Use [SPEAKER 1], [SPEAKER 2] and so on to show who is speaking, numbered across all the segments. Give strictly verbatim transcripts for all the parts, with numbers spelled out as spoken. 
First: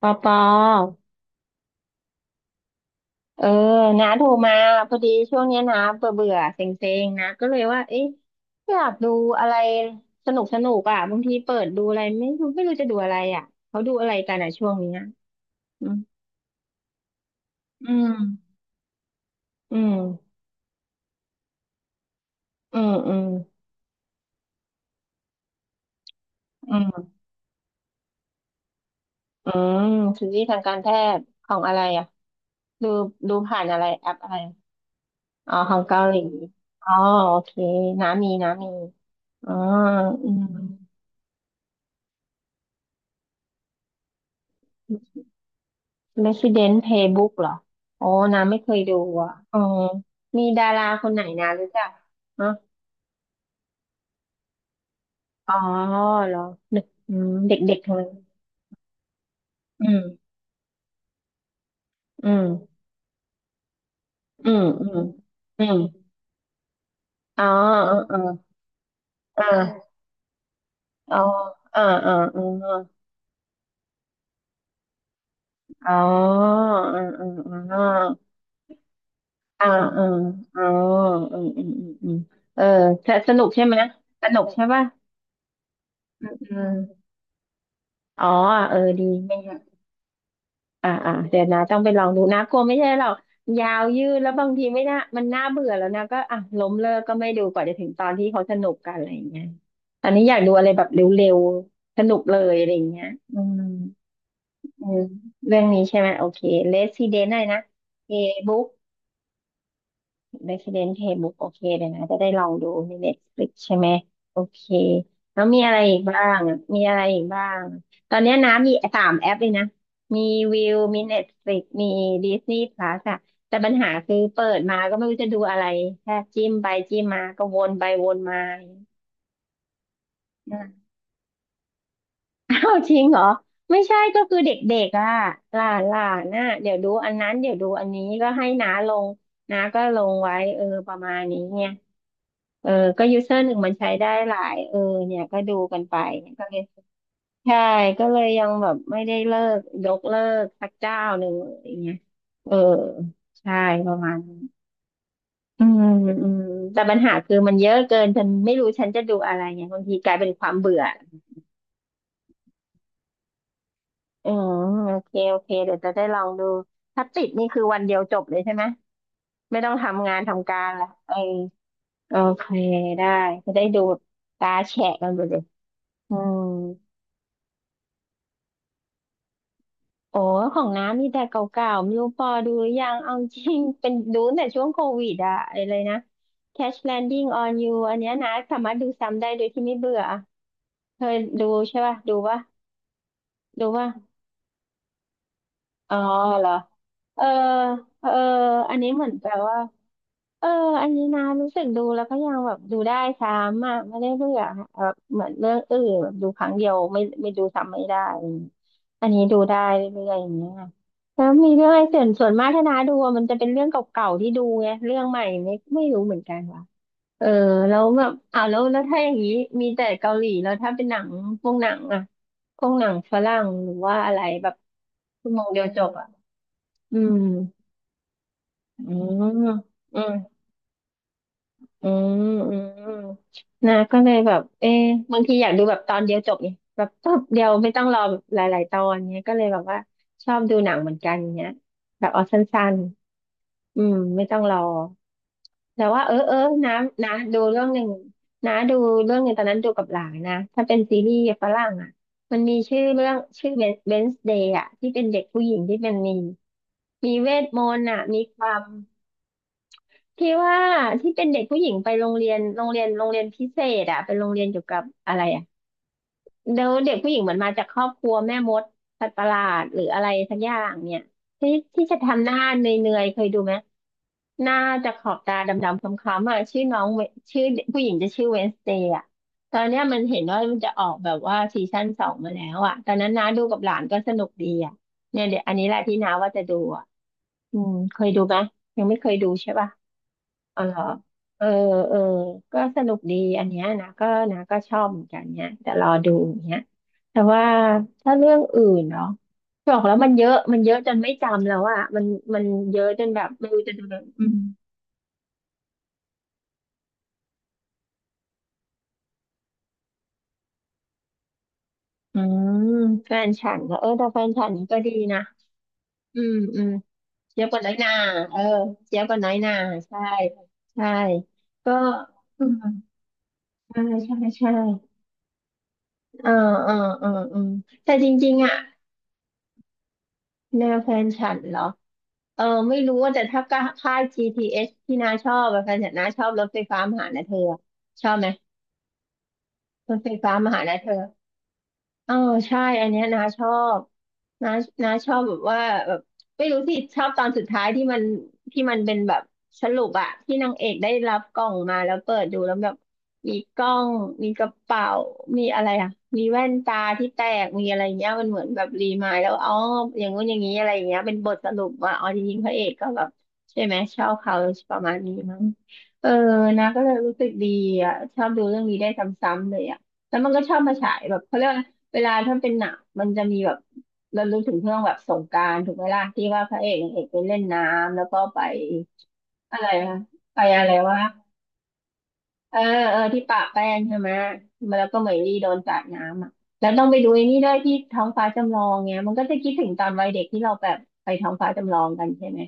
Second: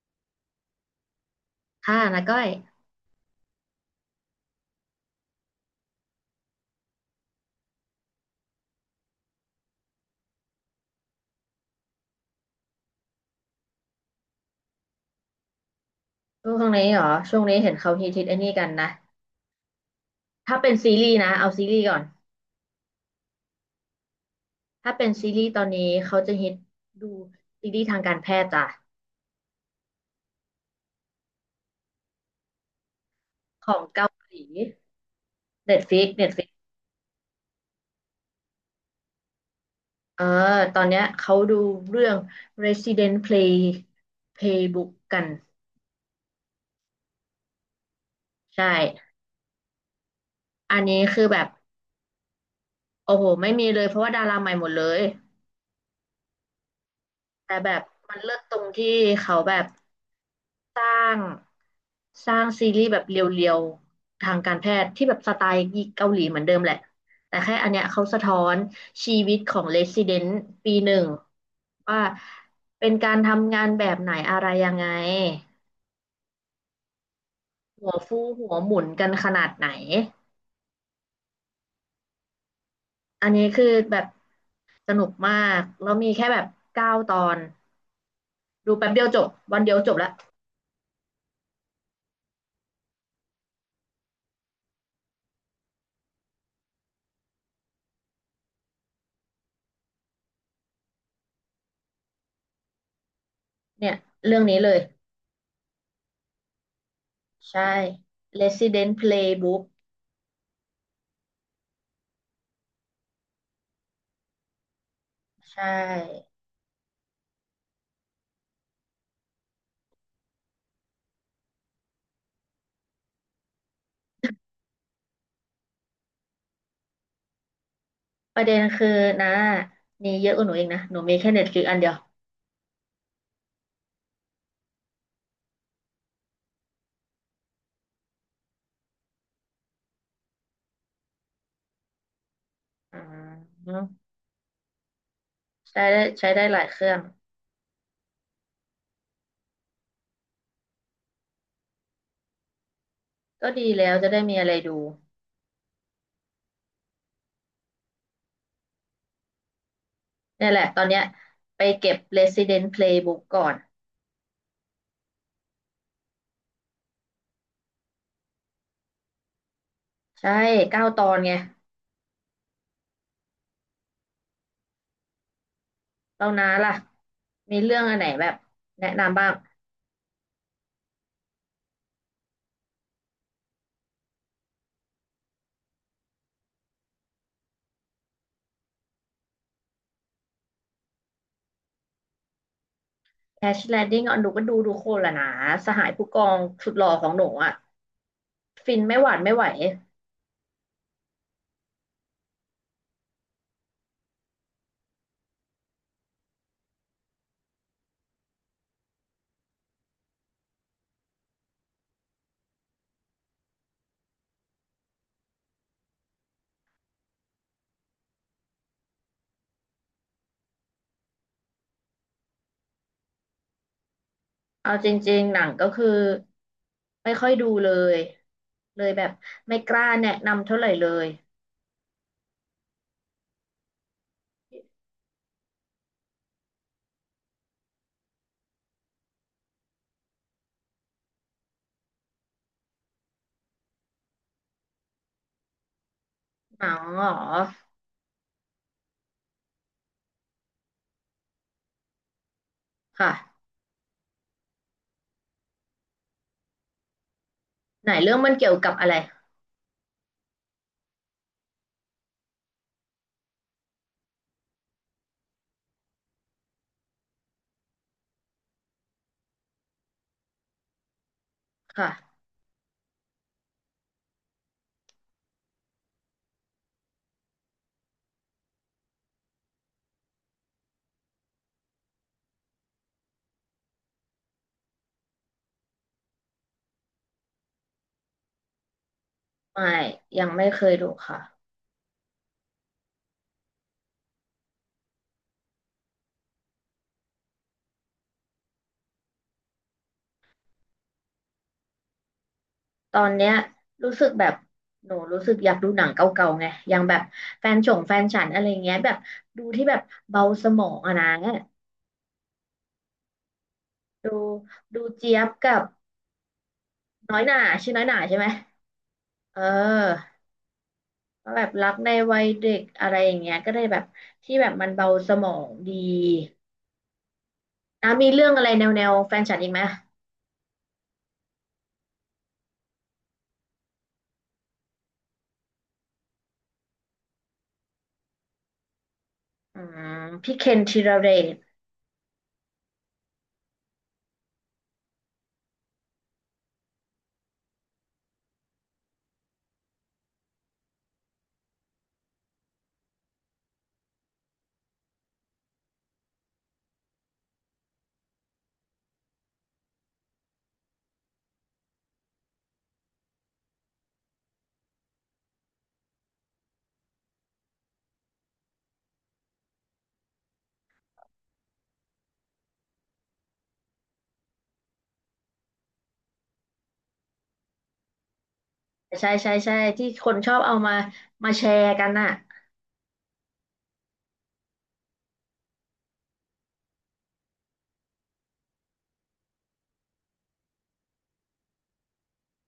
[SPEAKER 1] ปอปอ
[SPEAKER 2] ค่ะนะก้อย
[SPEAKER 1] เออนาโทรมาพอดีช่วงเนี้ยนะเบื่อเบื่อเซ็งเซ็งๆนะก็เลยว่าเอ๊ะอยากดูอะไรสนุกสนุกอ่ะบางทีเปิดดูอะไรไม่รู้ไม่รู้จะดูอะไรอ่ะเขาดูอะไรกันอ่ะช่วงเนี้ยอืม
[SPEAKER 2] ช่วงนี้เหรอช่วงนี้เห็น
[SPEAKER 1] อื
[SPEAKER 2] เขาฮิตฮิตไอ้นี่
[SPEAKER 1] ม
[SPEAKER 2] กันนะ
[SPEAKER 1] อืม
[SPEAKER 2] ถ้าเป็นซีรีส์นะเอาซีรีส์ก่อน
[SPEAKER 1] อืมอืม
[SPEAKER 2] ถ้าเป็นซีรีส์ตอนนี้เขาจะฮิต
[SPEAKER 1] อื
[SPEAKER 2] ดู
[SPEAKER 1] ม
[SPEAKER 2] ซีรีส์ทางการแพทย์จ้ะ
[SPEAKER 1] อืมซีรีส์ทางการแพทย์ของอะไรอ่ะดูดูผ่าน
[SPEAKER 2] ขอ
[SPEAKER 1] อะ
[SPEAKER 2] ง
[SPEAKER 1] ไรแอ
[SPEAKER 2] เกา
[SPEAKER 1] ปอะ
[SPEAKER 2] ห
[SPEAKER 1] ไร
[SPEAKER 2] ลี
[SPEAKER 1] อ๋อขอ
[SPEAKER 2] เน็ต
[SPEAKER 1] งเกา
[SPEAKER 2] ฟิก
[SPEAKER 1] หลี
[SPEAKER 2] เน็ตฟิก
[SPEAKER 1] อ๋อโอเคน้ามีน้ามีอ๋อ
[SPEAKER 2] เออ
[SPEAKER 1] อืม
[SPEAKER 2] ตอนเนี้ยเขาดูเรื่อง Resident Play Playbook กัน
[SPEAKER 1] Resident Playbook เหรอโอ้น้าไม่
[SPEAKER 2] ใช่
[SPEAKER 1] เคยดูอ่ะอ๋อมีดา
[SPEAKER 2] อั
[SPEAKER 1] รา
[SPEAKER 2] นนี้
[SPEAKER 1] คนไหน
[SPEAKER 2] คือแบ
[SPEAKER 1] นะ
[SPEAKER 2] บ
[SPEAKER 1] รู้จักฮะ
[SPEAKER 2] โอ้โหไม่มีเลยเพราะว่าดาราใหม่หมดเลย
[SPEAKER 1] อ๋อเหรอเด็กอืม
[SPEAKER 2] แต่แบ
[SPEAKER 1] เด็ก
[SPEAKER 2] บ
[SPEAKER 1] ๆทั้งนั้น
[SPEAKER 2] มันเลิศตรงที่เขาแบบ
[SPEAKER 1] อืม
[SPEAKER 2] สร้าง
[SPEAKER 1] อื
[SPEAKER 2] สร้า
[SPEAKER 1] ม
[SPEAKER 2] งซีรีส์แบบเรียวๆทาง
[SPEAKER 1] อื
[SPEAKER 2] การ
[SPEAKER 1] ม
[SPEAKER 2] แพ
[SPEAKER 1] อื
[SPEAKER 2] ทย์
[SPEAKER 1] ม
[SPEAKER 2] ที่แบบสไตล์
[SPEAKER 1] อืม
[SPEAKER 2] เกาหลีเหมือนเดิมแหละแต่
[SPEAKER 1] อ๋อ
[SPEAKER 2] แค่อันเนี้ย
[SPEAKER 1] เออ
[SPEAKER 2] เขา
[SPEAKER 1] เออ
[SPEAKER 2] สะท้อนชีวิ
[SPEAKER 1] เ
[SPEAKER 2] ตของเ e
[SPEAKER 1] ออ
[SPEAKER 2] ส i ิเดน t ปีหนึ่ง
[SPEAKER 1] อ๋อเออ
[SPEAKER 2] ว่า
[SPEAKER 1] เออเออ
[SPEAKER 2] เป็นการทำงานแบบไหนอะไรยังไง
[SPEAKER 1] อ๋อเออเออเอ
[SPEAKER 2] หัวฟู
[SPEAKER 1] อ
[SPEAKER 2] หัวหมุนกันขนาด
[SPEAKER 1] อ่า
[SPEAKER 2] ไหน
[SPEAKER 1] เอออ๋ออืมอืมอืมอืมเออ
[SPEAKER 2] อั
[SPEAKER 1] ส
[SPEAKER 2] น
[SPEAKER 1] นุ
[SPEAKER 2] นี้
[SPEAKER 1] กใช่
[SPEAKER 2] คือ
[SPEAKER 1] ไหม
[SPEAKER 2] แบบ
[SPEAKER 1] สนุกใช่ป่ะ
[SPEAKER 2] สนุกมากแล้วมี
[SPEAKER 1] อื
[SPEAKER 2] แค่
[SPEAKER 1] ม
[SPEAKER 2] แบบ
[SPEAKER 1] อม
[SPEAKER 2] เก้าตอน
[SPEAKER 1] อ๋อเอ
[SPEAKER 2] ดู
[SPEAKER 1] อ
[SPEAKER 2] แป๊บเดี
[SPEAKER 1] ดี
[SPEAKER 2] ยวจบ
[SPEAKER 1] ไม่
[SPEAKER 2] วันเดียวจบละ
[SPEAKER 1] อ่าอ่าเดี๋ยวนะต้องไปลองดูนะกลัวไม่ใช่หรอกยาวยืดแล้วบางทีไม่น่ามันน่าเบื่อแล้วนะก็อ่ะล้มเลิกก็ไม่ดูกว่าจะถึงตอนที่เขาสนุกกันอะไรอย่างเงี้ยตอนนี้อยากดูอะไรแบบเร็วๆสนุกเลยอะไรอย่างเงี้ยอืม
[SPEAKER 2] เนี่ยเรื่องนี้เลย
[SPEAKER 1] อืมเรื่องนี้ใช่ไหมโอเค Resident อะไรนะ
[SPEAKER 2] ใช่
[SPEAKER 1] A b o o k
[SPEAKER 2] Resident Playbook
[SPEAKER 1] Resident Playbook โอเคเดี๋ยวนะจะได้ลองดูใน Netflix ใช่ไหมโอเคแล้วมี
[SPEAKER 2] ใช่
[SPEAKER 1] อะไรอีกบ้างอะมีอะไรอีกบ้างตอนเนี้ยนะมีสามแอปเลยนะมีวิวมี Netflix มี Disney Plus อะแต่ปัญหาคือเปิดมาก็ไม่รู้จะดูอะไรแค่จิ้มไปจิ้มมาก็วนไปวนมา
[SPEAKER 2] ประเด็นคือนะมีเยอะกว่าหนู
[SPEAKER 1] อ่ะ
[SPEAKER 2] เองนะหนูมีแค่เน็ตฟลิกอันเดียว
[SPEAKER 1] อ้า วจริงเหรอไม่ใช่ก็คือเด็กๆอ่ะหลานหลานน่ะเดี๋ยวดูอันนั้นเดี๋ยวดูอันนี้ก็ให้น้าลงน้าก็ลงไว้เออประมาณนี้ไง เออ
[SPEAKER 2] อ
[SPEAKER 1] ก็ยูเซอร์หนึ่ง
[SPEAKER 2] ื
[SPEAKER 1] มันใช้ได้
[SPEAKER 2] ม
[SPEAKER 1] หลายเออเนี่ยก็ดูกั
[SPEAKER 2] ใช้
[SPEAKER 1] นไป
[SPEAKER 2] ได้ใช้ได้
[SPEAKER 1] ก็
[SPEAKER 2] ห
[SPEAKER 1] เลย
[SPEAKER 2] ลายเครื่อง
[SPEAKER 1] ใช่ก็เลยยังแบบไม่ได้เลิกยกเลิกสักเจ้าหนึ่งอะไรเงี้ยเออ
[SPEAKER 2] ก็
[SPEAKER 1] ใช่
[SPEAKER 2] ดีแล้
[SPEAKER 1] ป
[SPEAKER 2] ว
[SPEAKER 1] ระ
[SPEAKER 2] จะ
[SPEAKER 1] มาณ
[SPEAKER 2] ได้มี
[SPEAKER 1] นั้น
[SPEAKER 2] อะไรดู
[SPEAKER 1] อืมอืมแต่ปัญหาคือมันเยอะเกินฉันไม่รู้ฉันจะดูอะไรไงบางทีกลายเป็นค
[SPEAKER 2] เนี่
[SPEAKER 1] วา
[SPEAKER 2] ย
[SPEAKER 1] ม
[SPEAKER 2] แหละ
[SPEAKER 1] เบื่
[SPEAKER 2] ตอ
[SPEAKER 1] อ
[SPEAKER 2] นเนี้ยไปเก็บ Resident Playbook ก่อน
[SPEAKER 1] อืมโอเค โอเคเดี๋ยวจะได้ลองดู ถ้าติดนี่คือวันเดียวจบเลยใช่ไหม ไม่ต้องทำงาน
[SPEAKER 2] ใช่
[SPEAKER 1] ทำการ
[SPEAKER 2] เก้า
[SPEAKER 1] ละ
[SPEAKER 2] ตอ
[SPEAKER 1] เออ
[SPEAKER 2] นไง
[SPEAKER 1] โอเค ได้ จะได้ดูแบบตาแฉะกันไปเลยอื
[SPEAKER 2] เรา
[SPEAKER 1] ม
[SPEAKER 2] น้าล่ะมีเรื่องอันไหนแบบแนะนำบ้าง
[SPEAKER 1] โอ้ ของน้ำมีแต่เก่าๆ ไม่รู้พอดูหรือยังเอาจริง เป็นดูตั้งแต่ช่วงโควิดอะไอ้เลยนะ Crash Landing on You อันเนี้ยนะสามารถดูซ้ำได้โดยที่ไม่เบื่อเคยดูใช่ป่ะ ดูป่ะ
[SPEAKER 2] Crash
[SPEAKER 1] ดูป่ะ
[SPEAKER 2] Landing อ่ะหนูก็ดูดูโคตรละนะสหาย
[SPEAKER 1] อ๋อ
[SPEAKER 2] ผู้กอง
[SPEAKER 1] เหรอ
[SPEAKER 2] สุดหล่อของ
[SPEAKER 1] เอ
[SPEAKER 2] ห
[SPEAKER 1] อ
[SPEAKER 2] นูอ่ะ
[SPEAKER 1] เอออั
[SPEAKER 2] ฟิ
[SPEAKER 1] น
[SPEAKER 2] น
[SPEAKER 1] นี้
[SPEAKER 2] ไม่
[SPEAKER 1] เห
[SPEAKER 2] ห
[SPEAKER 1] มือน
[SPEAKER 2] วาน
[SPEAKER 1] แปล
[SPEAKER 2] ไม่ไหว
[SPEAKER 1] ว่าเอออันนี้นะรู้สึกดูแล้วก็ยังแบบดูได้ซ้ำอ่ะไม่ได้เบื่อแบบเหมือนเรื่องอื่นแบบดูครั้งเดียวไม่ไม่ดูซ้ำไม่ได้ อันนี้ดูได้เรื่อยๆอย่างเงี้ยแล้วมีเรื่องอะไรส่วนส่วนมากถ้านาดูอะมันจะเป็นเรื่องเก่าๆที่ดูไงเรื่องใหม่ไม่ไม่รู้เหมือนกันว่ะเออแล้วแบบอ้าวแล้วแล้วถ้าอย่างนี้มีแต่เกาหลีแล้วถ้าเป็นหนังพวกหนังอ่ะพวกหนังฝรั่งหรือว่าอะไรแบบ
[SPEAKER 2] เอาจริง
[SPEAKER 1] ชั่ว
[SPEAKER 2] ๆห
[SPEAKER 1] โม
[SPEAKER 2] นั
[SPEAKER 1] ง
[SPEAKER 2] ง
[SPEAKER 1] เดีย
[SPEAKER 2] ก็
[SPEAKER 1] วจ
[SPEAKER 2] คื
[SPEAKER 1] บ
[SPEAKER 2] อ
[SPEAKER 1] อ่ะ อื
[SPEAKER 2] ไม่
[SPEAKER 1] ม
[SPEAKER 2] ค่อยดูเลยเลยแบบ
[SPEAKER 1] ออ
[SPEAKER 2] ไม่กล้าแนะ
[SPEAKER 1] อ
[SPEAKER 2] นำเท่าไหร่เลย
[SPEAKER 1] ืมอืมอืมอืมนะก็เลยแบบเอ๊ะบางทีอยากดูแบบตอนเดียวจบเนี่ยแบบปุ๊บเดียวไม่ต้องรอแบบหลายๆตอนเนี้ยก็เลยแบบว่าชอบดูหนังเหมือนกันเนี้ยแบบเอาสั้นๆอืมไม่ต้องรอแต่ว่าเออเออ
[SPEAKER 2] หนั
[SPEAKER 1] นะ
[SPEAKER 2] งเหรอ
[SPEAKER 1] นะดูเรื่องหนึ่งนะดูเรื่องหนึ่งตอนนั้นดูกับหลานนะถ้าเป็นซีรีส์ฝรั่งอ่ะมันมีชื่อเรื่
[SPEAKER 2] ค่ะ
[SPEAKER 1] องชื่อเวนส์เดย์อ่ะที่เป็นเด็กผู้หญิงที่เป็นมีมีเวทมนต์
[SPEAKER 2] ไหน
[SPEAKER 1] อ่ะ
[SPEAKER 2] เรื่อ
[SPEAKER 1] มี
[SPEAKER 2] งมัน
[SPEAKER 1] ค
[SPEAKER 2] เกี่
[SPEAKER 1] วา
[SPEAKER 2] ยว
[SPEAKER 1] ม
[SPEAKER 2] กับอะไร
[SPEAKER 1] พี่ว่าที่เป็นเด็กผู้หญิงไปโรงเรียนโรงเรียนโรงเรียนพิเศษอะเป็นโรงเรียนเกี่ยวกับอะไรอะเดี๋ยวเด็กผู้หญิงเหมือนมาจากครอบครัวแม่มดสัตว์ประหลาดหรืออะไรสักอย่างเนี่ยที่ที่จะ
[SPEAKER 2] ค่ะ
[SPEAKER 1] ทำหน้าเนยๆเคยดูไหมหน้าจะขอบตาดำๆคล้ำๆอะชื่อน้องเวชื่อเด็กผู้หญิงจะชื่อเวนสเตย์อะตอนเนี้ยมันเห็นว่ามันจะออกแบบว่าซีซั่นสองมาแล้วอะตอนนั้นน้าดูกับหลานก็สนุกดีอะเนี่ยเดี๋ยวอันนี้แหละที่น้าว่าจะดูอะอืมเคยดูไหมยังไม่เคยดูใช่
[SPEAKER 2] ไม่
[SPEAKER 1] ปะ
[SPEAKER 2] ยังไม่
[SPEAKER 1] อ๋
[SPEAKER 2] เค
[SPEAKER 1] อเหร
[SPEAKER 2] ย
[SPEAKER 1] อ
[SPEAKER 2] ดูค่ะ
[SPEAKER 1] เออเออก็สนุกดีอันเนี้ยนะก็นะก็ชอบเหมือนกันเนี่ยแต่รอดูอย่างเนี้ยแต่ว่าถ้าเรื่องอื่นเนาะบอกแล้วมันเยอะมันเยอะจนไม่จำแล้วอะมันมันเยอะ
[SPEAKER 2] ตอ
[SPEAKER 1] จน
[SPEAKER 2] น
[SPEAKER 1] แบ
[SPEAKER 2] เนี้
[SPEAKER 1] บ
[SPEAKER 2] ย
[SPEAKER 1] ไม่รู้จะดู
[SPEAKER 2] รู้
[SPEAKER 1] แบบ
[SPEAKER 2] สึก
[SPEAKER 1] อื
[SPEAKER 2] แบบ
[SPEAKER 1] ม
[SPEAKER 2] หนูรู้สึกอยากดูหนังเก่าๆไงอย่างแบบแฟนฉงแฟนฉันอะไรเงี้ยแบบดูที่แบบเบาสมองอะนะ
[SPEAKER 1] อืมแฟนฉันนะเออแต่
[SPEAKER 2] ดู
[SPEAKER 1] แฟนฉันนี่ก็
[SPEAKER 2] ดู
[SPEAKER 1] ดี
[SPEAKER 2] เจี๊
[SPEAKER 1] นะ
[SPEAKER 2] ยบกับ
[SPEAKER 1] อืมอืม
[SPEAKER 2] น้อยหน่า
[SPEAKER 1] เจี๊ยบกับน้
[SPEAKER 2] ชื่อ
[SPEAKER 1] อย
[SPEAKER 2] น้อย
[SPEAKER 1] นา
[SPEAKER 2] หน่าใช่ไหม
[SPEAKER 1] เออเจี๊ยบกับน้อย
[SPEAKER 2] เอ
[SPEAKER 1] นาใช่
[SPEAKER 2] อ
[SPEAKER 1] ใช่
[SPEAKER 2] แบบรั
[SPEAKER 1] ก็
[SPEAKER 2] กในวัย
[SPEAKER 1] อื
[SPEAKER 2] เด็
[SPEAKER 1] ม
[SPEAKER 2] กอะไรอย่างเงี้ยก็ได้แบ
[SPEAKER 1] ใช่
[SPEAKER 2] บ
[SPEAKER 1] ใช่
[SPEAKER 2] ที่แบ
[SPEAKER 1] ใช่
[SPEAKER 2] บมันเบาสมองดี
[SPEAKER 1] เออเออเออเออ
[SPEAKER 2] อ่ะ
[SPEAKER 1] แต่จ
[SPEAKER 2] มีเรื่อ
[SPEAKER 1] ริ
[SPEAKER 2] ง
[SPEAKER 1] ง
[SPEAKER 2] อะ
[SPEAKER 1] ๆ
[SPEAKER 2] ไร
[SPEAKER 1] อะ
[SPEAKER 2] แนวแนวแฟนฉันอีกไหม
[SPEAKER 1] แนวแฟนฉันเหรอ เออไม่รู้ว่าแต่ถ้าค่าย จี ที เอช ทีเอสที่น้าชอบอะค่ะแต่น้าชอบรถไฟฟ้ามหานะเธอชอบไหม
[SPEAKER 2] อื
[SPEAKER 1] รถ
[SPEAKER 2] ม
[SPEAKER 1] ไฟฟ้า
[SPEAKER 2] พี่เค
[SPEAKER 1] ม
[SPEAKER 2] น
[SPEAKER 1] หานะ
[SPEAKER 2] ธี
[SPEAKER 1] เธ
[SPEAKER 2] ร
[SPEAKER 1] อ
[SPEAKER 2] เดช
[SPEAKER 1] เออใช่อันเนี้ยนาชอบนานาชอบแบบว่าแบบไม่รู้สิชอบตอนสุดท้ายที่มันที่มันเป็นแบบสรุปอะที่นางเอกได้รับกล่องมาแล้วเปิดดูแล้วแบบมีกล้องมีกระเป๋ามีอะไรอะมีแว่นตาที่แตกมีอะไรเงี้ยมันเหมือนแบบรีมายแล้วอ๋ออย่างงู้นอย่างนี้อะไรอย่างเงี้ยเป็นบทสรุปว่าอ๋อจริงๆพระเอกก็แบบใช่ไหมชอบเขาประมาณนี้มั้งเออนาก็เลยรู้สึกดีอะชอบดูเรื่องนี้ได้ซ้ำๆเลยอะแล้วมันก็ชอบมาฉายแบบเขาเรียกว่า เวลาถ้าเป็นหนังมันจะมีแบบเรารู้ถึงเรื่องแบบสงกรานต์ถูกไหมล่ะที่ว่าพระเอกนางเอกไปเล่นน้ำแล้วก็ไป
[SPEAKER 2] ใช่ใช่ใช่
[SPEAKER 1] อะไร
[SPEAKER 2] ที่
[SPEAKER 1] นะ
[SPEAKER 2] คนชอ
[SPEAKER 1] ไป
[SPEAKER 2] บเอา
[SPEAKER 1] อะไร
[SPEAKER 2] มา
[SPEAKER 1] ว่า
[SPEAKER 2] มาแชร์กันน่ะ
[SPEAKER 1] เออเออที่ปะแป้งใช่ไหมมาแล้วก็เหมยลี่โดนสาดน้ำอ่ะแล้วต้องไปดูไอ้นี่ด้วยที่ท้องฟ้าจำลองเงี้ยมันก็จะคิดถึงตอนวัยเด็กที่เราแบบไปท้องฟ้าจำลองกันใช่ไหม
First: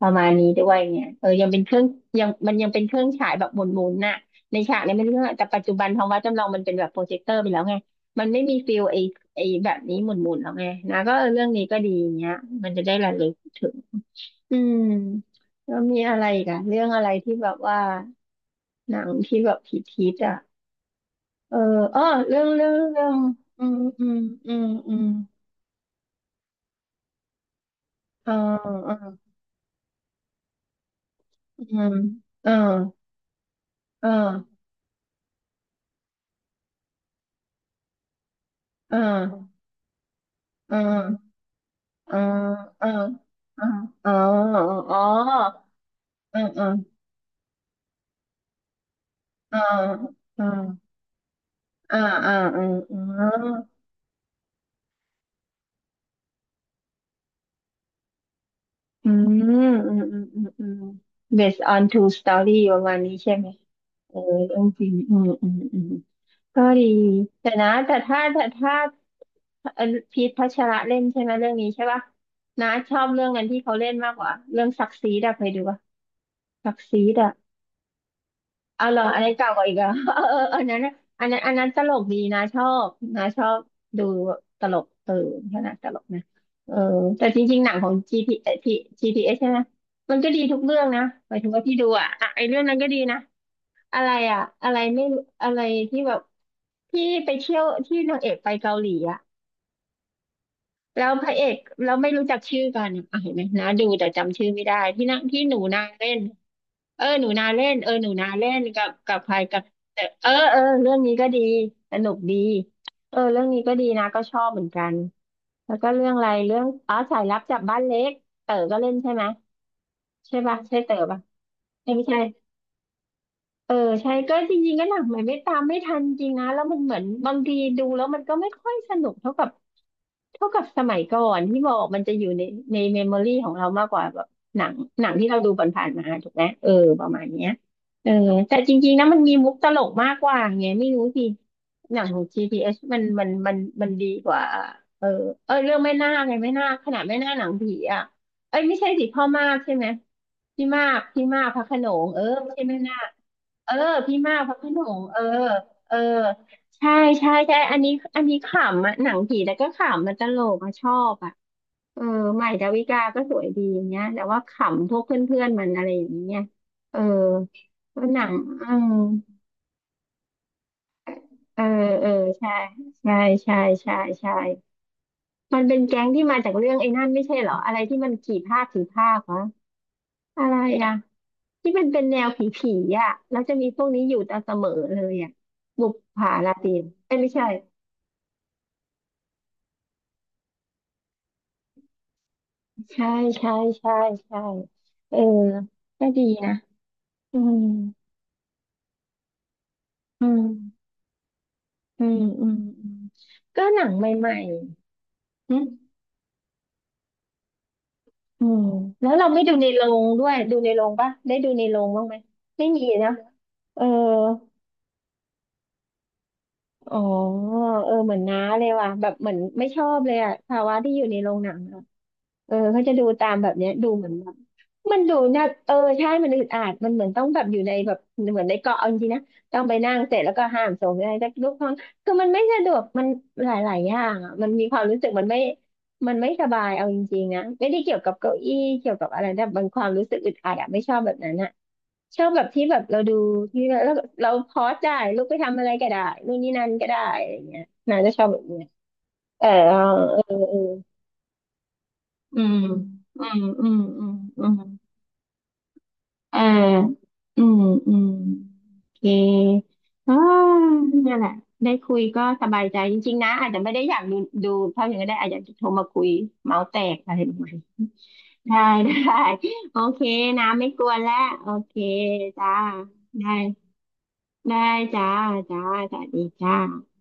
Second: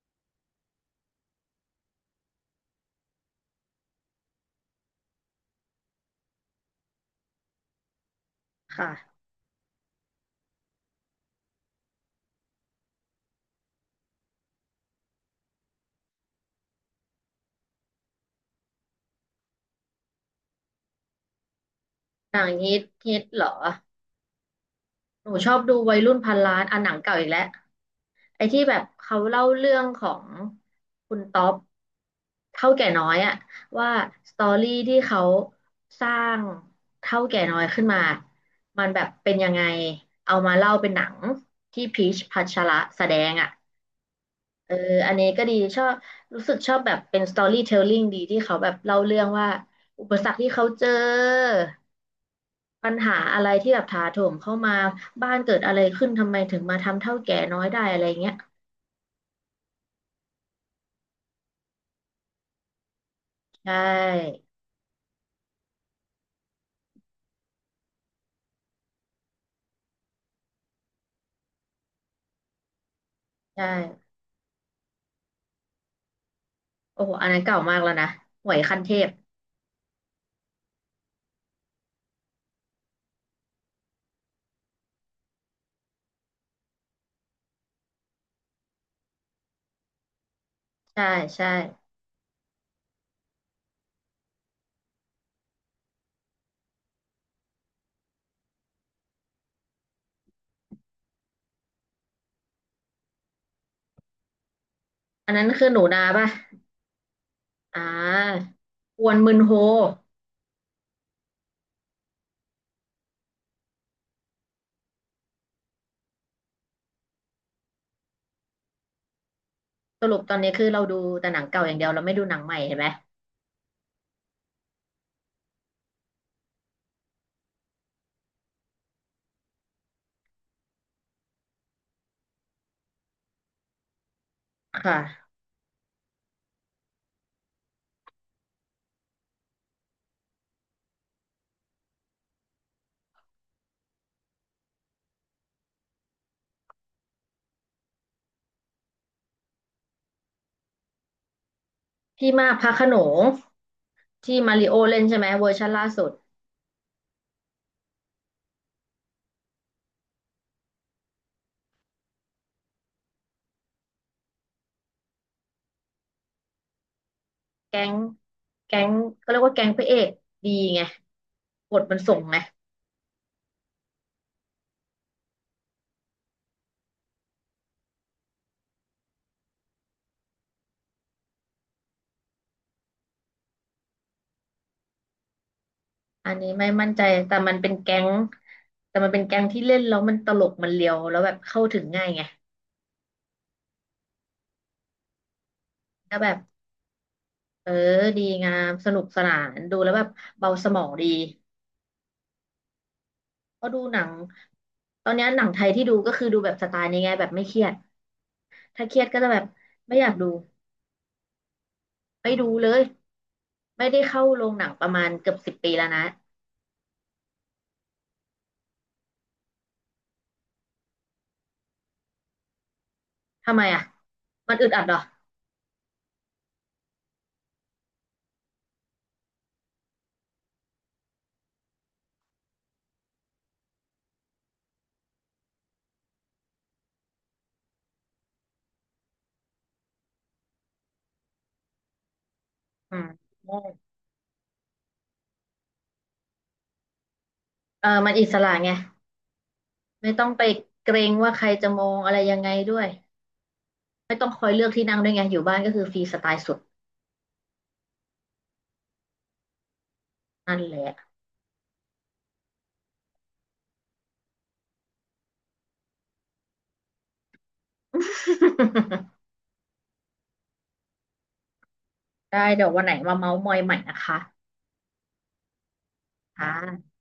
[SPEAKER 1] ประมาณนี้ด้วยเนี่ยเออยังเป็นเครื่องยังมันยังเป็นเครื่องฉายแบบหมุนๆน่ะในฉากเนี้ไม่รู้ว่าแต่ปัจจุบันท้องฟ้าจำลองมันเป็นแบบโปรเจคเตอร์ไปแล้วไงมันไม่มีฟิลไอ้
[SPEAKER 2] ค่ะ
[SPEAKER 1] ไอ้แบบนี้หมุนๆแล้วไงนะก็เออเรื่องนี้ก็ดีเงี้ยมันจะได้ระลึกถึงอืมแล้วมีอะไรอีกันเรื่องอะไรที่แบบว่าหนังที่แบบพีคๆอ่ะ เอออ้อ
[SPEAKER 2] ห
[SPEAKER 1] เรื่
[SPEAKER 2] นั
[SPEAKER 1] อง
[SPEAKER 2] ง
[SPEAKER 1] เรื่อ
[SPEAKER 2] ฮิ
[SPEAKER 1] ง
[SPEAKER 2] ต
[SPEAKER 1] เรื่อ
[SPEAKER 2] ฮิ
[SPEAKER 1] ง
[SPEAKER 2] ตเหรอ
[SPEAKER 1] อืมอืมอืมอืม
[SPEAKER 2] หนูชอบดูวัยรุ่นพันล้านอ่ะหนังเก่าอีกแล้ว
[SPEAKER 1] อ่า
[SPEAKER 2] ไอ้ที่แบบ
[SPEAKER 1] อ่า
[SPEAKER 2] เขาเล่าเรื่องของคุณต๊อป
[SPEAKER 1] อืมอ่า
[SPEAKER 2] เท่าแก่น้อยอะว่า
[SPEAKER 1] อ
[SPEAKER 2] สตอ
[SPEAKER 1] ่า
[SPEAKER 2] รี่ที่เขาสร้างเท่าแก่น้อยขึ้นมามัน
[SPEAKER 1] อ่
[SPEAKER 2] แบบเป็นยัง
[SPEAKER 1] า
[SPEAKER 2] ไงเอามาเล่า
[SPEAKER 1] อ่
[SPEAKER 2] เป็นหนัง
[SPEAKER 1] า
[SPEAKER 2] ที่พี
[SPEAKER 1] อ่า
[SPEAKER 2] ชพัชระ
[SPEAKER 1] อ่า
[SPEAKER 2] แสดงอะ
[SPEAKER 1] อ่าอ๋อ
[SPEAKER 2] เออ
[SPEAKER 1] อ๋อ
[SPEAKER 2] อันนี้ก็ดีชอบ
[SPEAKER 1] อ่า
[SPEAKER 2] รู้สึก
[SPEAKER 1] อ่า
[SPEAKER 2] ชอบแบบเป็นสตอรี่เทลลิ่งดีที่เขาแบบเล่าเรื่องว่า
[SPEAKER 1] อ่า
[SPEAKER 2] อุปสรรค
[SPEAKER 1] อ่า
[SPEAKER 2] ที่เขาเจอ
[SPEAKER 1] อ่าอ่าอ่
[SPEAKER 2] ปัญหา
[SPEAKER 1] า
[SPEAKER 2] อะไรที่แบบถาโถมเข้ามาบ้านเกิดอะไรขึ้นทำไมถึงมาทำเท่าแก่น้อยได้อะไรเงี้ย
[SPEAKER 1] อืมอืมอืมอืมอืมอืม based on true story ประมาณนี้ใช่ไหม
[SPEAKER 2] ใช
[SPEAKER 1] เออ
[SPEAKER 2] ่
[SPEAKER 1] เรื่องจริงอืมอืมอืม ก็ดีแต่นะแต่ถ้าแต่ถ้าเอ่อพีทพัชระเล่นใช่ไหมเรื่องนี้ใช่ป่ะนะชอบเรื่องนั้นที่
[SPEAKER 2] ใช
[SPEAKER 1] เขาเล่นมาก
[SPEAKER 2] ่
[SPEAKER 1] กว่าเรื่องซักซีดอะเคยดูป่ะซักซี
[SPEAKER 2] โอ้โห
[SPEAKER 1] ด
[SPEAKER 2] อั
[SPEAKER 1] อะ
[SPEAKER 2] นนั้นเก่ามากแล้วนะหวยขั้น
[SPEAKER 1] เอา
[SPEAKER 2] เท
[SPEAKER 1] เหรอ
[SPEAKER 2] พ
[SPEAKER 1] อันนี้เก่ากว่าอีกเหรอ เออเออ อันนั้นน่ะอันนั้นอันนั้นตลกดีนะชอบนะชอบดูตลกเออขนาดตลกนะเออแต่จริงๆหนังของจีพีเอ่อ P- จี พี เอส ใช่ไหมมันก็ดีทุกเรื่องนะ
[SPEAKER 2] ใช่
[SPEAKER 1] หมายถึ
[SPEAKER 2] ใช่
[SPEAKER 1] งว่าที่ดูอะอ่ะไอเรื่องนั้นก็ดีนะ อะไรอะอะไรไม่รู้อะไรที่แบบที่ไปเที่ยวที่นางเอกไปเกาหลีอะแล้วพระเอกเราไม่รู้จักชื่อกันอะ่ะเห็นไหมนะดูแต่จำชื่อไม่ได้ที่นั่ง
[SPEAKER 2] อัน
[SPEAKER 1] ที่
[SPEAKER 2] นั้น
[SPEAKER 1] หนู
[SPEAKER 2] คือห
[SPEAKER 1] นา
[SPEAKER 2] นูนา
[SPEAKER 1] เล่น
[SPEAKER 2] ป่ะ
[SPEAKER 1] เออหนูนาเล่น
[SPEAKER 2] อ่
[SPEAKER 1] เออหนูนา
[SPEAKER 2] า
[SPEAKER 1] เล่นกับ
[SPEAKER 2] กว
[SPEAKER 1] กั
[SPEAKER 2] น
[SPEAKER 1] บใค
[SPEAKER 2] มึ
[SPEAKER 1] ร
[SPEAKER 2] นโฮ
[SPEAKER 1] กับแต่เออเออเรื่องนี้ก็ดีสนุกดีเออเรื่องนี้ก็ดีนะก็ชอบเหมือนกันแล้วก็เรื่องอะไรเรื่องอ๋อสายลับจับบ้านเล็กเต๋อก็เล่นใช่ไหม
[SPEAKER 2] สรุปตอ
[SPEAKER 1] ใช่
[SPEAKER 2] นนี้
[SPEAKER 1] ป่ะ
[SPEAKER 2] คือ
[SPEAKER 1] ใช่
[SPEAKER 2] เรา
[SPEAKER 1] เต๋
[SPEAKER 2] ดู
[SPEAKER 1] อป่ะ
[SPEAKER 2] แต่หนังเก่าอย่างเดีย
[SPEAKER 1] เอ้
[SPEAKER 2] ว
[SPEAKER 1] ย
[SPEAKER 2] เรา
[SPEAKER 1] ไม่
[SPEAKER 2] ไม่
[SPEAKER 1] ใช่
[SPEAKER 2] ดูหนังใหม่เห็นไหม
[SPEAKER 1] เออใช่ก็จริงๆก็หนังใหม่ไม่ตามไม่ทันจริงนะแล้วมันเหมือนบางทีดูแล้วมันก็ไม่ค่อยสนุกเท่ากับเท่ากับสมัยก่อนที่บอกมันจะอยู่ในในเมมโมรี่ของเรามากกว่าแบบหนัง
[SPEAKER 2] ค
[SPEAKER 1] หนังที่
[SPEAKER 2] ่ะ
[SPEAKER 1] เราดูผ่านๆมาถูกไหมเออประมาณเนี้ยเออแต่จริงๆนะมันมีมุกตลกมากกว่าไงไม่รู้สิหนังของ จี พี เอส มันมันมันมันดีกว่าเออเออเรื่องแม่นาคไงแม่นาคขนาดแม่นาคหนังผีอ่ะเอ้ยไม่ใช่สิพ่อมากใช่ไหมพี่มากพี่มากพระโขนงเออ
[SPEAKER 2] พี่มา
[SPEAKER 1] ไม่
[SPEAKER 2] ก
[SPEAKER 1] ใช่
[SPEAKER 2] พระ
[SPEAKER 1] แม่
[SPEAKER 2] โขน
[SPEAKER 1] นาค
[SPEAKER 2] ง
[SPEAKER 1] เออพี่มา
[SPEAKER 2] ที่
[SPEAKER 1] กเพ
[SPEAKER 2] มา
[SPEAKER 1] ราะ
[SPEAKER 2] ริ
[SPEAKER 1] พี่
[SPEAKER 2] โอ
[SPEAKER 1] หนุ่ม
[SPEAKER 2] เล่น
[SPEAKER 1] เอ
[SPEAKER 2] ใช่
[SPEAKER 1] อ
[SPEAKER 2] ไหมเวอร์ชันล่า
[SPEAKER 1] เออ
[SPEAKER 2] สุด
[SPEAKER 1] ใช่ใช่ใช่อันนี้อันนี้ขำอ่ะหนังผีแล้วก็ขำมันตลกอะชอบอ่ะเออใหม่ดาวิกาก็สวยดีอย่างเงี้ยแต่ว่าขำพวกเพื่อนๆมันอะไรอย่างเงี้ยเออ
[SPEAKER 2] แก๊ง
[SPEAKER 1] ว่าหนังอื
[SPEAKER 2] แก๊
[SPEAKER 1] ม
[SPEAKER 2] งก็เรียกว่าแก๊งพระเอกดีไง
[SPEAKER 1] เออ
[SPEAKER 2] บทมัน
[SPEAKER 1] เออ
[SPEAKER 2] ส่งไง
[SPEAKER 1] ใช่ใช่ใช่ใช่ใช่มันเป็นแก๊งที่มาจากเรื่องไอ้นั่นไม่ใช่เหรออะไรที่มันกี่ภาคกี่ภาควะอะไรอ่ะ ที่มันเป็นแนวผีผีอ่ะแล้วจะมีพวกนี้อยู่ตามเสมอเลยอ่ะบุปผา
[SPEAKER 2] อันนี้
[SPEAKER 1] ราต
[SPEAKER 2] ไม่
[SPEAKER 1] รี
[SPEAKER 2] มั่นใจ
[SPEAKER 1] เอ้ยไม่
[SPEAKER 2] แต่
[SPEAKER 1] ใช่
[SPEAKER 2] มันเป็นแก๊งแต่มันเป็นแก๊งที่เล่นแล้วมันตลกมันเลียวแล้วแบบเข้าถึงง่ายไง
[SPEAKER 1] ใช่ใช่ใช่ใช่เออก็
[SPEAKER 2] แล้ว
[SPEAKER 1] ดี
[SPEAKER 2] แบบ
[SPEAKER 1] นะอืม
[SPEAKER 2] เออดีงามสนุกสนานดูแล้วแบบ
[SPEAKER 1] อืม
[SPEAKER 2] เบาสมองดี
[SPEAKER 1] อืมอืมอืม
[SPEAKER 2] เพ
[SPEAKER 1] ก็
[SPEAKER 2] ราะ
[SPEAKER 1] ห
[SPEAKER 2] ดู
[SPEAKER 1] นัง
[SPEAKER 2] หนั
[SPEAKER 1] ใ
[SPEAKER 2] ง
[SPEAKER 1] หม่
[SPEAKER 2] ตอนเนี้ยหนั
[SPEAKER 1] ๆ
[SPEAKER 2] ง
[SPEAKER 1] อื
[SPEAKER 2] ไท
[SPEAKER 1] ม
[SPEAKER 2] ยที่ดูก็คือดูแบบสไตล์นี้ไงแบบไม่เครียด
[SPEAKER 1] อืม
[SPEAKER 2] ถ้าเครียด
[SPEAKER 1] แล้ว
[SPEAKER 2] ก็
[SPEAKER 1] เรา
[SPEAKER 2] จะแบ
[SPEAKER 1] ไม่
[SPEAKER 2] บ
[SPEAKER 1] ดูในโร
[SPEAKER 2] ไม่อ
[SPEAKER 1] ง
[SPEAKER 2] ยาก
[SPEAKER 1] ด้
[SPEAKER 2] ดู
[SPEAKER 1] วยดูในโรงปะได้ดูในโรงบ้างไหม
[SPEAKER 2] ไม่ดู
[SPEAKER 1] ไม่
[SPEAKER 2] เลย
[SPEAKER 1] มีนะเออ
[SPEAKER 2] ไม่ได้เข้าโรงหนังประมาณเกือบสิบปีแล้วนะ
[SPEAKER 1] อ๋อเออเหมือนน้าเลยว่ะแบบเหมือนไม่ชอบเลยอะภาวะที่อยู่ในโรงหนัง เออเขาจะดูตามแบบ
[SPEAKER 2] ทำไม
[SPEAKER 1] เนี้ย
[SPEAKER 2] อ่ะ
[SPEAKER 1] ดูเหมือนแบบ
[SPEAKER 2] มันอึดอัดเหร
[SPEAKER 1] มั
[SPEAKER 2] อ
[SPEAKER 1] นดูน่าเออใช่มันอึดอัดมันเหมือนต้องแบบอยู่ในแบบเหมือนในเกาะเอาจริงๆนะต้องไปนั่งเสร็จแล้วก็ห้ามส่งอะไรสักลูกห้องคือมันไม่สะดวกมันหลายๆอย่างอ่ะมันมีความรู้สึกมันไม่มันไม่สบายเอาจริงๆนะไม่ได้เกี่ยวกับเก้าอี้เกี่ยวกับอะไรแต่บางความรู้สึกอึดอัดอะไม่ชอบแบบนั้นอ่ะชอบแบบที่แบบ
[SPEAKER 2] อื
[SPEAKER 1] เราดู
[SPEAKER 2] ม
[SPEAKER 1] ที่แล้วเราพอสได้ลูกไปทำอะไรก็ได้นู่นนี่นั่นก็ได้อะไรอย่างเงี้ย
[SPEAKER 2] เออ
[SPEAKER 1] น่าจะ
[SPEAKER 2] มัน
[SPEAKER 1] ชอ
[SPEAKER 2] อิ
[SPEAKER 1] บ
[SPEAKER 2] ส
[SPEAKER 1] แบบ
[SPEAKER 2] ระ
[SPEAKER 1] เนี้ย
[SPEAKER 2] ไง
[SPEAKER 1] เออ
[SPEAKER 2] ไม่
[SPEAKER 1] เออ
[SPEAKER 2] ต้องไป
[SPEAKER 1] เออ
[SPEAKER 2] เกรงว่าใครจะมองอะไรยั
[SPEAKER 1] อื
[SPEAKER 2] งไง
[SPEAKER 1] ม
[SPEAKER 2] ด้วย
[SPEAKER 1] อืมอืมอืม
[SPEAKER 2] ไม่ต้องค
[SPEAKER 1] อื
[SPEAKER 2] อย
[SPEAKER 1] ม
[SPEAKER 2] เลือกที่นั่งด้วยไงอยู่บ้านก็คือฟรีสไต
[SPEAKER 1] เออ
[SPEAKER 2] ล์สุด
[SPEAKER 1] อืมอืม โอเคอ่า
[SPEAKER 2] นั่นแหละ
[SPEAKER 1] นั่นแหละได้คุยก็สบายใจจริงๆนะ อาจจะไม่ได้อยากดูดูเท่าอย่างนั้นก็ได้อาจจะอยากจะโทรมาคุยเมาส์แตกอะไรประมาณนี้ได้ได้ โอเคนะ ไม่กวนแล้ว โอเค
[SPEAKER 2] ได้
[SPEAKER 1] จ้า
[SPEAKER 2] เดี๋ยววันไหนมา
[SPEAKER 1] ได้
[SPEAKER 2] เมาท์มอยใหม่นะคะ
[SPEAKER 1] ได้จ้าจ้าสวัสดี
[SPEAKER 2] ค
[SPEAKER 1] จ้า
[SPEAKER 2] ่ะ